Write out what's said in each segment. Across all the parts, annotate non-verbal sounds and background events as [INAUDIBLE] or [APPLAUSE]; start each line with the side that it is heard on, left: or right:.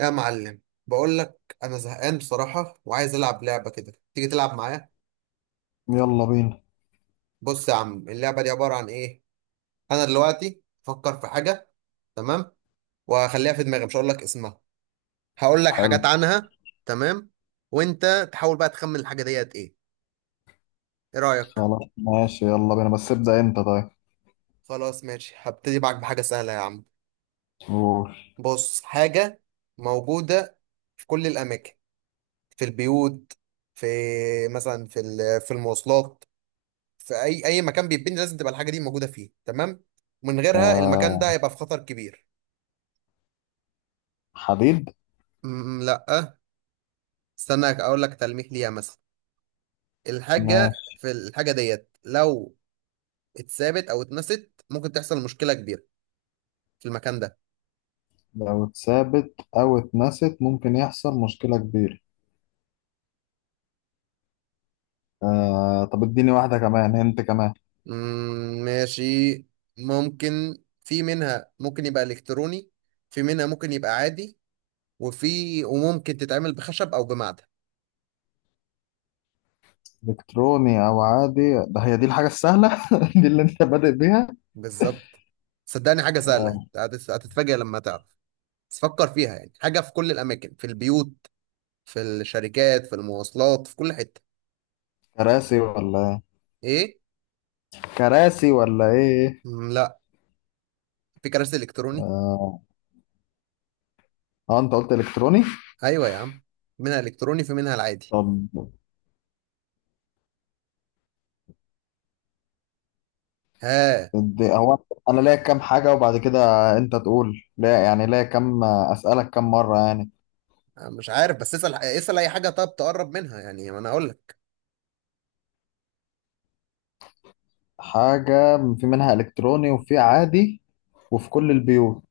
right: يا معلم، بقول لك انا زهقان بصراحه وعايز العب لعبه كده، تيجي تلعب معايا؟
left: يلا بينا.
right: بص يا عم، اللعبه دي عباره عن ايه. انا دلوقتي افكر في حاجه، تمام؟ وهخليها في دماغي مش هقول لك اسمها، هقول لك
left: حلو.
right: حاجات عنها. تمام؟ وانت تحاول بقى تخمن الحاجه ديت ايه. ايه رايك؟
left: خلاص ماشي، يلا بينا، بس ابدأ انت. طيب
right: خلاص ماشي، هبتدي معاك بحاجه سهله يا عم.
left: قول.
right: بص، حاجه موجوده في كل الاماكن، في البيوت، في مثلا في في المواصلات، في اي مكان بيتبني لازم تبقى الحاجه دي موجوده فيه، تمام؟ من غيرها المكان ده
left: آه،
right: هيبقى في خطر كبير.
left: حديد.
right: لا. استنى اقول لك تلميح ليها مثلا، الحاجه
left: ماشي.
right: في الحاجه ديت لو اتثابت او اتنست ممكن تحصل مشكله كبيره في المكان ده.
left: لو اتثابت او اتنست ممكن يحصل مشكلة كبيرة. آه طب اديني واحدة كمان، انت كمان.
right: ماشي، ممكن في منها ممكن يبقى الكتروني، في منها ممكن يبقى عادي، وفي وممكن تتعمل بخشب او بمعدن.
left: الكتروني او عادي؟ ده هي دي الحاجة السهلة؟ [LAUGHS] دي اللي انت بادئ بيها.
right: بالظبط. صدقني حاجه سهله
left: آه.
right: هتتفاجئ لما تعرف. بس فكر فيها، يعني حاجة في كل الأماكن، في البيوت، في الشركات، في المواصلات، في كل حتة.
left: كراسي ولا إيه؟
right: إيه؟
left: كراسي ولا ايه.
right: مم، لا. في كراسي إلكتروني؟
left: آه، اه انت قلت الكتروني.
right: أيوة يا عم، منها إلكتروني في منها العادي.
left: طب
right: ها؟
left: هو انا ليا كام حاجه وبعد كده انت تقول لا، يعني ليا كام، اسالك كام مره يعني.
right: أنا مش عارف، بس اسأل اسأل أي حاجة طب تقرب منها، يعني ما أنا أقول لك.
left: حاجه في منها الكتروني وفي عادي، وفي كل البيوت.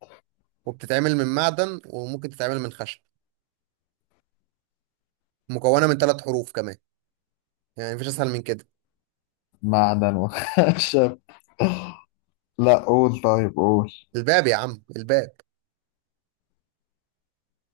right: وبتتعمل من معدن وممكن تتعمل من خشب، مكونة من 3 حروف كمان، يعني مفيش أسهل من كده.
left: معدن وخشب؟ [LAUGHS] لا، قول طيب، قول.
right: الباب يا عم، الباب!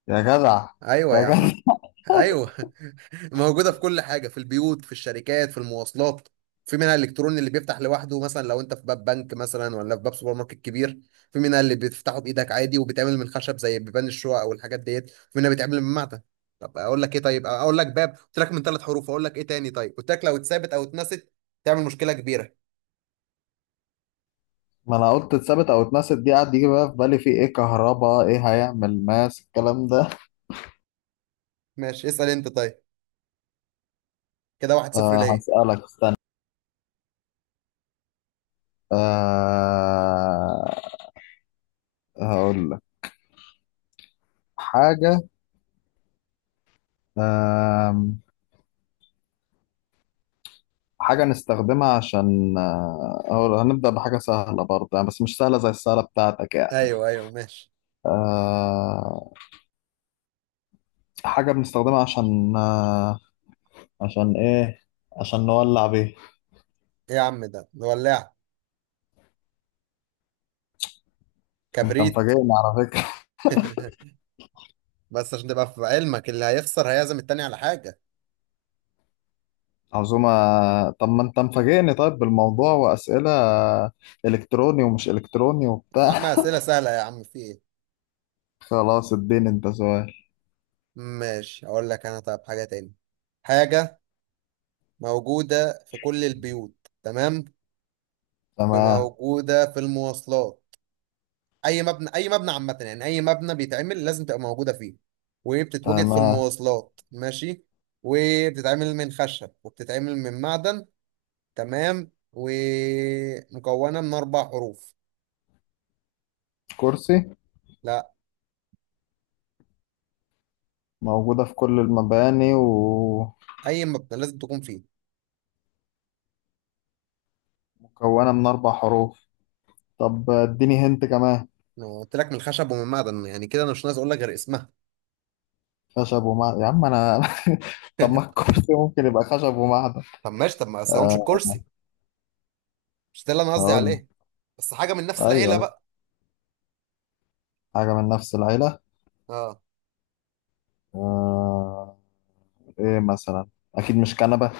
left: يا جدع.
right: أيوة
left: يا
right: يا عم.
left: جدع.
right: ايوه. [LAUGHS] موجوده في كل حاجه، في البيوت، في الشركات، في المواصلات، في منها الالكتروني اللي بيفتح لوحده، مثلا لو انت في باب بنك مثلا، ولا في باب سوبر ماركت كبير، في منها اللي بتفتحه بايدك عادي وبيتعمل من خشب زي بيبان الشقق او الحاجات ديت، في منها بيتعمل من معدن. طب اقول لك ايه طيب، اقول لك باب، قلت لك من 3 حروف، اقول لك ايه تاني طيب، قلت لك لو اتثابت او اتنست تعمل مشكله كبيره.
left: ما انا قلت اتثبت او اتنست، دي قعد يجي بقى في بالي في ايه، كهرباء، ايه هيعمل ماس، الكلام ده.
right: ماشي اسال انت طيب، كده 1-0
left: أه
right: ليه.
left: هسألك، استنى. أه هقول لك حاجة. أه، حاجة نستخدمها عشان آه، أو هنبدأ بحاجة سهلة برضه يعني، بس مش سهلة زي السهلة بتاعتك يعني.
right: ايوه ايوه ماشي.
left: أه، حاجة بنستخدمها عشان أه، عشان إيه، عشان نولع بيه.
right: ايه يا عم ده ولع؟
left: أنت
right: كبريت!
left: مفاجئني على فكرة.
right: [LAUGHS] بس عشان تبقى في علمك اللي هيخسر هيعزم التاني على حاجة.
left: [LAUGHS] عزومة. طب ما أنت مفاجئني طيب بالموضوع وأسئلة، إلكتروني ومش إلكتروني
right: يا
left: وبتاع.
right: عم
left: [LAUGHS]
right: أسئلة سهلة يا عم، في إيه؟
left: خلاص اديني أنت سؤال.
right: ماشي أقول لك أنا، طب حاجة تاني. حاجة موجودة في كل البيوت، تمام؟
left: تمام.
right: وموجودة في المواصلات، أي مبنى عامة يعني، أي مبنى بيتعمل لازم تبقى موجودة فيه، وبتتوجد في
left: تمام.
right: المواصلات، ماشي؟ وبتتعمل من خشب وبتتعمل من معدن، تمام؟ ومكونة من 4 حروف.
left: كرسي.
right: لا.
left: موجودة في كل المباني ومكونة
right: أي مبنى لازم تكون فيه.
left: من أربع حروف. طب اديني هنت كمان.
right: ما هو قلت لك من خشب ومن معدن، يعني كده انا مش ناقص اقول لك غير اسمها.
left: خشب ومعدن، يا عم انا. [LAUGHS] طب ما الكرسي ممكن يبقى خشب ومعدن.
right: طب ماشي طب، ما قسمهمش
left: آه
right: الكرسي، مش ده اللي انا قصدي
left: هقول لك.
right: عليه، بس حاجه من نفس
left: ايوه،
right: العيله
left: أيوة.
right: بقى.
left: حاجه من نفس العيله.
right: اه.
left: آه. ايه مثلا؟ اكيد مش كنبه.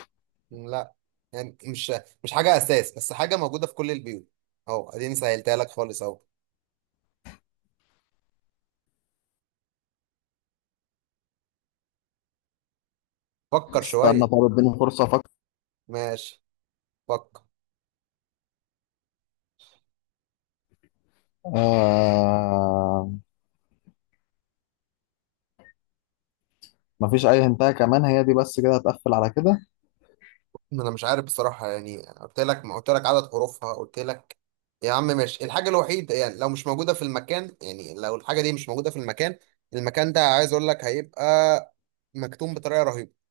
right: لا، يعني مش حاجه اساس بس حاجه موجوده في كل البيوت، اهو اديني سهلتها لك خالص اهو، فكر
left: استنى
right: شويه.
left: طب اديني فرصه افكر.
right: ماشي، فكر.
left: آه. مفيش اي هنتايه كمان؟ هي دي بس كده، هتقفل على كده.
right: ما انا مش عارف بصراحه يعني، قلت لك، ما قلت لك عدد حروفها، قلت لك يا عم ماشي الحاجه الوحيده، يعني لو مش موجوده في المكان، يعني لو الحاجه دي مش موجوده في المكان، المكان ده عايز اقول لك هيبقى مكتوم بطريقه رهيبه.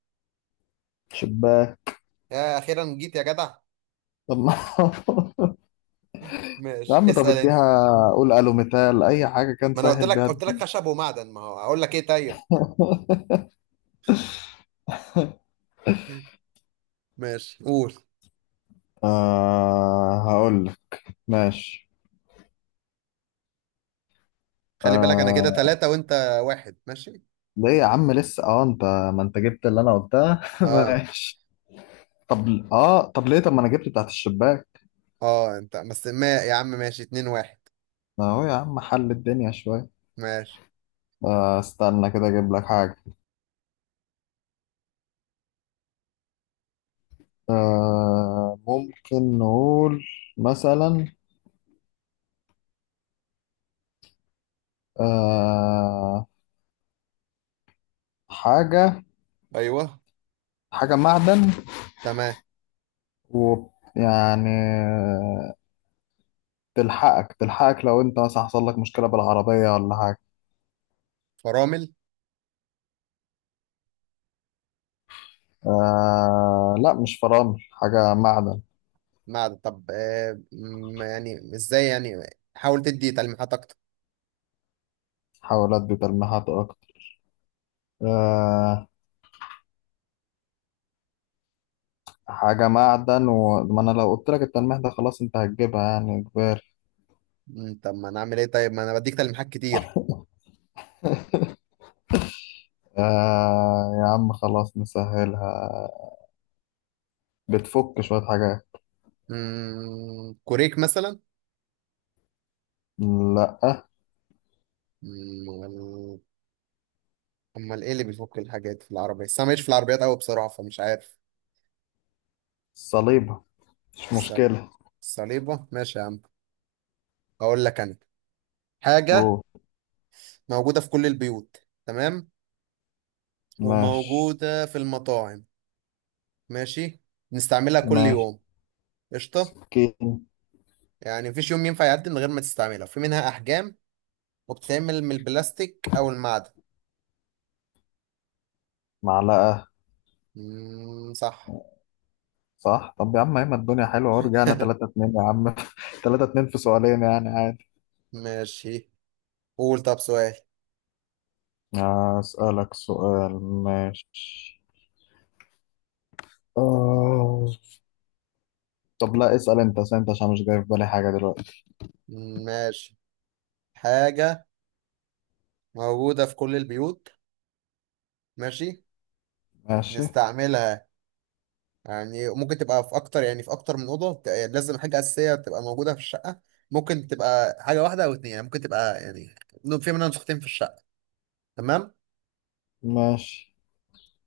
left: شباك.
right: يا اخيرا جيت يا جدع!
left: طب ما [LAUGHS] يا
right: ماشي
left: عم طب
right: اسال انت،
left: اديها، قول الو مثال اي حاجه كان
right: ما انا قلت
left: سهل
right: لك،
left: بيها.
right: قلت لك خشب ومعدن، ما هو اقول لك ايه طيب.
left: [LAUGHS]
right: ماشي قول.
left: آه هقول لك. ماشي.
right: خلي بالك انا كده
left: آه،
right: 3 وانت 1، ماشي.
left: ليه يا عم لسه؟ اه انت، ما انت جبت اللي انا قلتها. [LAUGHS]
right: اه،
left: ماشي. طب اه، طب ليه، طب ما انا جبت بتاعت الشباك.
right: اه انت بس، ما يا عم ماشي 2-1.
left: ما هو يا عم، حل الدنيا شوية.
right: ماشي.
left: آه استنى كده اجيب لك حاجة. آه ممكن نقول مثلا، آه، حاجة.
right: ايوه.
left: حاجة معدن،
right: تمام.
left: و، يعني تلحقك لو انت مثلا حصل لك مشكلة بالعربية ولا حاجة.
right: فرامل؟
left: آه لا، مش فرامل، حاجة معدن.
right: معدن؟ طب آه يعني ازاي يعني، حاول تدي تلميحات اكتر.
left: حاول ادي تلميحات اكتر. آه حاجة معدن، وما أنا لو قلت لك التلميح ده خلاص أنت هتجيبها يعني إجباري.
right: طب ما انا اعمل ايه طيب، ما انا بديك تلميحات كتير.
left: آه يا عم خلاص، نسهلها، بتفك شوية حاجات.
right: كوريك مثلا؟
left: لأ.
right: مم، امال ايه اللي بيفك الحاجات في العربية؟ بس انا ماليش في العربيات قوي بصراحة فمش عارف.
left: صليبة، مش
right: الصل-
left: مشكلة.
right: الصليبة، ماشي يا عم. اقول لك انا، حاجة
left: أوه.
right: موجودة في كل البيوت، تمام؟
left: ماشي.
right: وموجودة في المطاعم، ماشي؟ بنستعملها كل
left: ماشي.
right: يوم. قشطة.
left: سكين.
right: يعني مفيش يوم ينفع يعدي من غير ما تستعملها، في منها احجام، وبتتعمل من البلاستيك او المعدن.
left: معلقة.
right: مم، صح.
left: صح. طب يا عم أيمن، الدنيا حلوة ورجعنا تلاتة
right: [LAUGHS]
left: اتنين يا عم. [LAUGHS] تلاتة اتنين في سؤالين يعني عادي.
right: ماشي، قول طب سؤال.
left: آه، أسألك سؤال، ماشي. آه. طب لا، اسأل أنت، اسأل أنت عشان مش جاي في بالي حاجة دلوقتي.
right: ماشي، حاجة موجودة في كل البيوت، ماشي؟
left: ماشي.
right: بنستعملها، يعني ممكن تبقى في اكتر، يعني في اكتر من اوضه، يعني لازم حاجه اساسيه تبقى موجوده في الشقه، ممكن تبقى حاجه واحده او 2، يعني ممكن تبقى يعني في منها نسختين في الشقه، تمام؟
left: ماشي.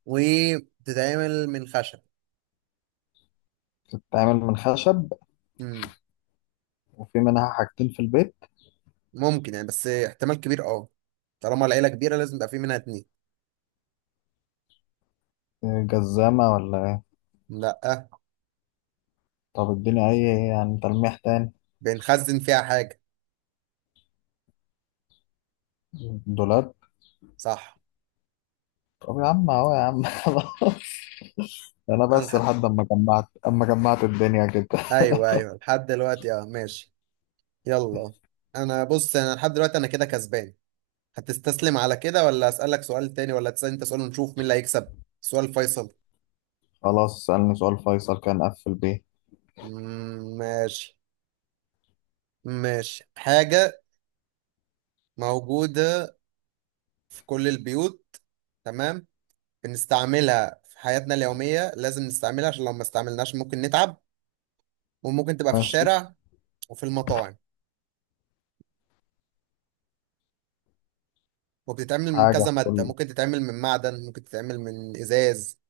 right: وبتتعمل من خشب.
left: بتتعمل من خشب.
right: امم.
left: وفي منها حاجتين في البيت.
right: ممكن يعني بس احتمال كبير، اه، طالما العيله كبيره لازم يبقى في منها 2.
left: آه، جزامة ولا ايه؟
right: لا.
left: طب اديني اي يعني تلميح تاني.
right: بنخزن فيها حاجه.
left: دولاب.
right: صح.
left: طب يا عم اهو يا عم. [LAUGHS] انا
right: انا
left: بس
right: الح...
left: لحد اما جمعت الدنيا كده.
right: ايوه ايوه لحد دلوقتي اه، ماشي، يلا. انا بص، انا لحد دلوقتي انا كده كسبان، هتستسلم على كده ولا اسالك سؤال تاني ولا تسال انت سؤال ونشوف مين اللي هيكسب، سؤال فيصل.
left: خلاص اسألني سؤال فيصل، كان قفل بيه.
right: مم، ماشي، ماشي. حاجة موجودة في كل البيوت، تمام؟ بنستعملها في حياتنا اليومية، لازم نستعملها عشان لو ما استعملناش ممكن نتعب، وممكن تبقى في
left: ماشي.
right: الشارع وفي المطاعم، وبتتعمل من
left: حاجة
right: كذا
left: في
right: مادة،
left: كل،
right: ممكن تتعمل من معدن ممكن تتعمل من إزاز.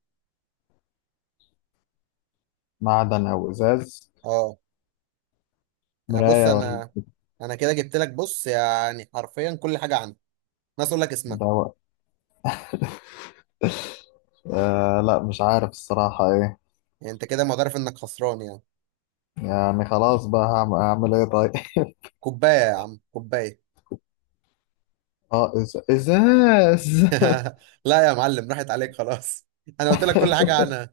left: معدن او ازاز.
right: اه. انا بص
left: مراية ولا.
right: انا، انا كده جبت لك بص يعني حرفيا كل حاجة عندي، ناس اقول لك اسمها.
left: دواء. آه لا، مش عارف الصراحة ايه.
right: يعني انت كده معترف انك خسران يعني؟
left: يعني خلاص بقى، هعمل ايه طيب؟
right: كوباية يا عم، كوباية!
left: [LAUGHS] اه ازاز. [LAUGHS]
right: [LAUGHS] لا يا معلم راحت عليك خلاص، انا قلت لك كل حاجة عنها،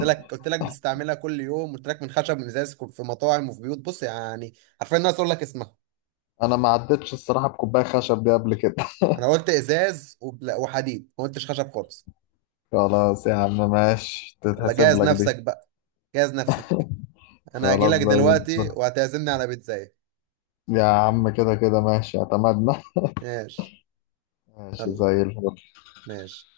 right: قلت لك، قلت لك بتستعملها كل يوم، قلت لك من خشب من ازاز في مطاعم وفي بيوت بص يعني، عارفين الناس اقول لك اسمها.
left: انا ما عدتش الصراحة بكوباية خشب دي قبل كده.
right: انا قلت ازاز وحديد، ما قلتش خشب خالص.
left: خلاص يا عم ماشي،
right: يلا
left: تتحسب
right: جهز
left: لك دي.
right: نفسك بقى، جهز نفسك. انا هجي
left: خلاص
right: لك
left: زي الفل.
right: دلوقتي وهتعزمني على بيتزاية.
left: يا عم كده كده ماشي، اعتمدنا.
right: ماشي
left: ماشي.
right: يلا
left: زي الفل.
right: ماشي.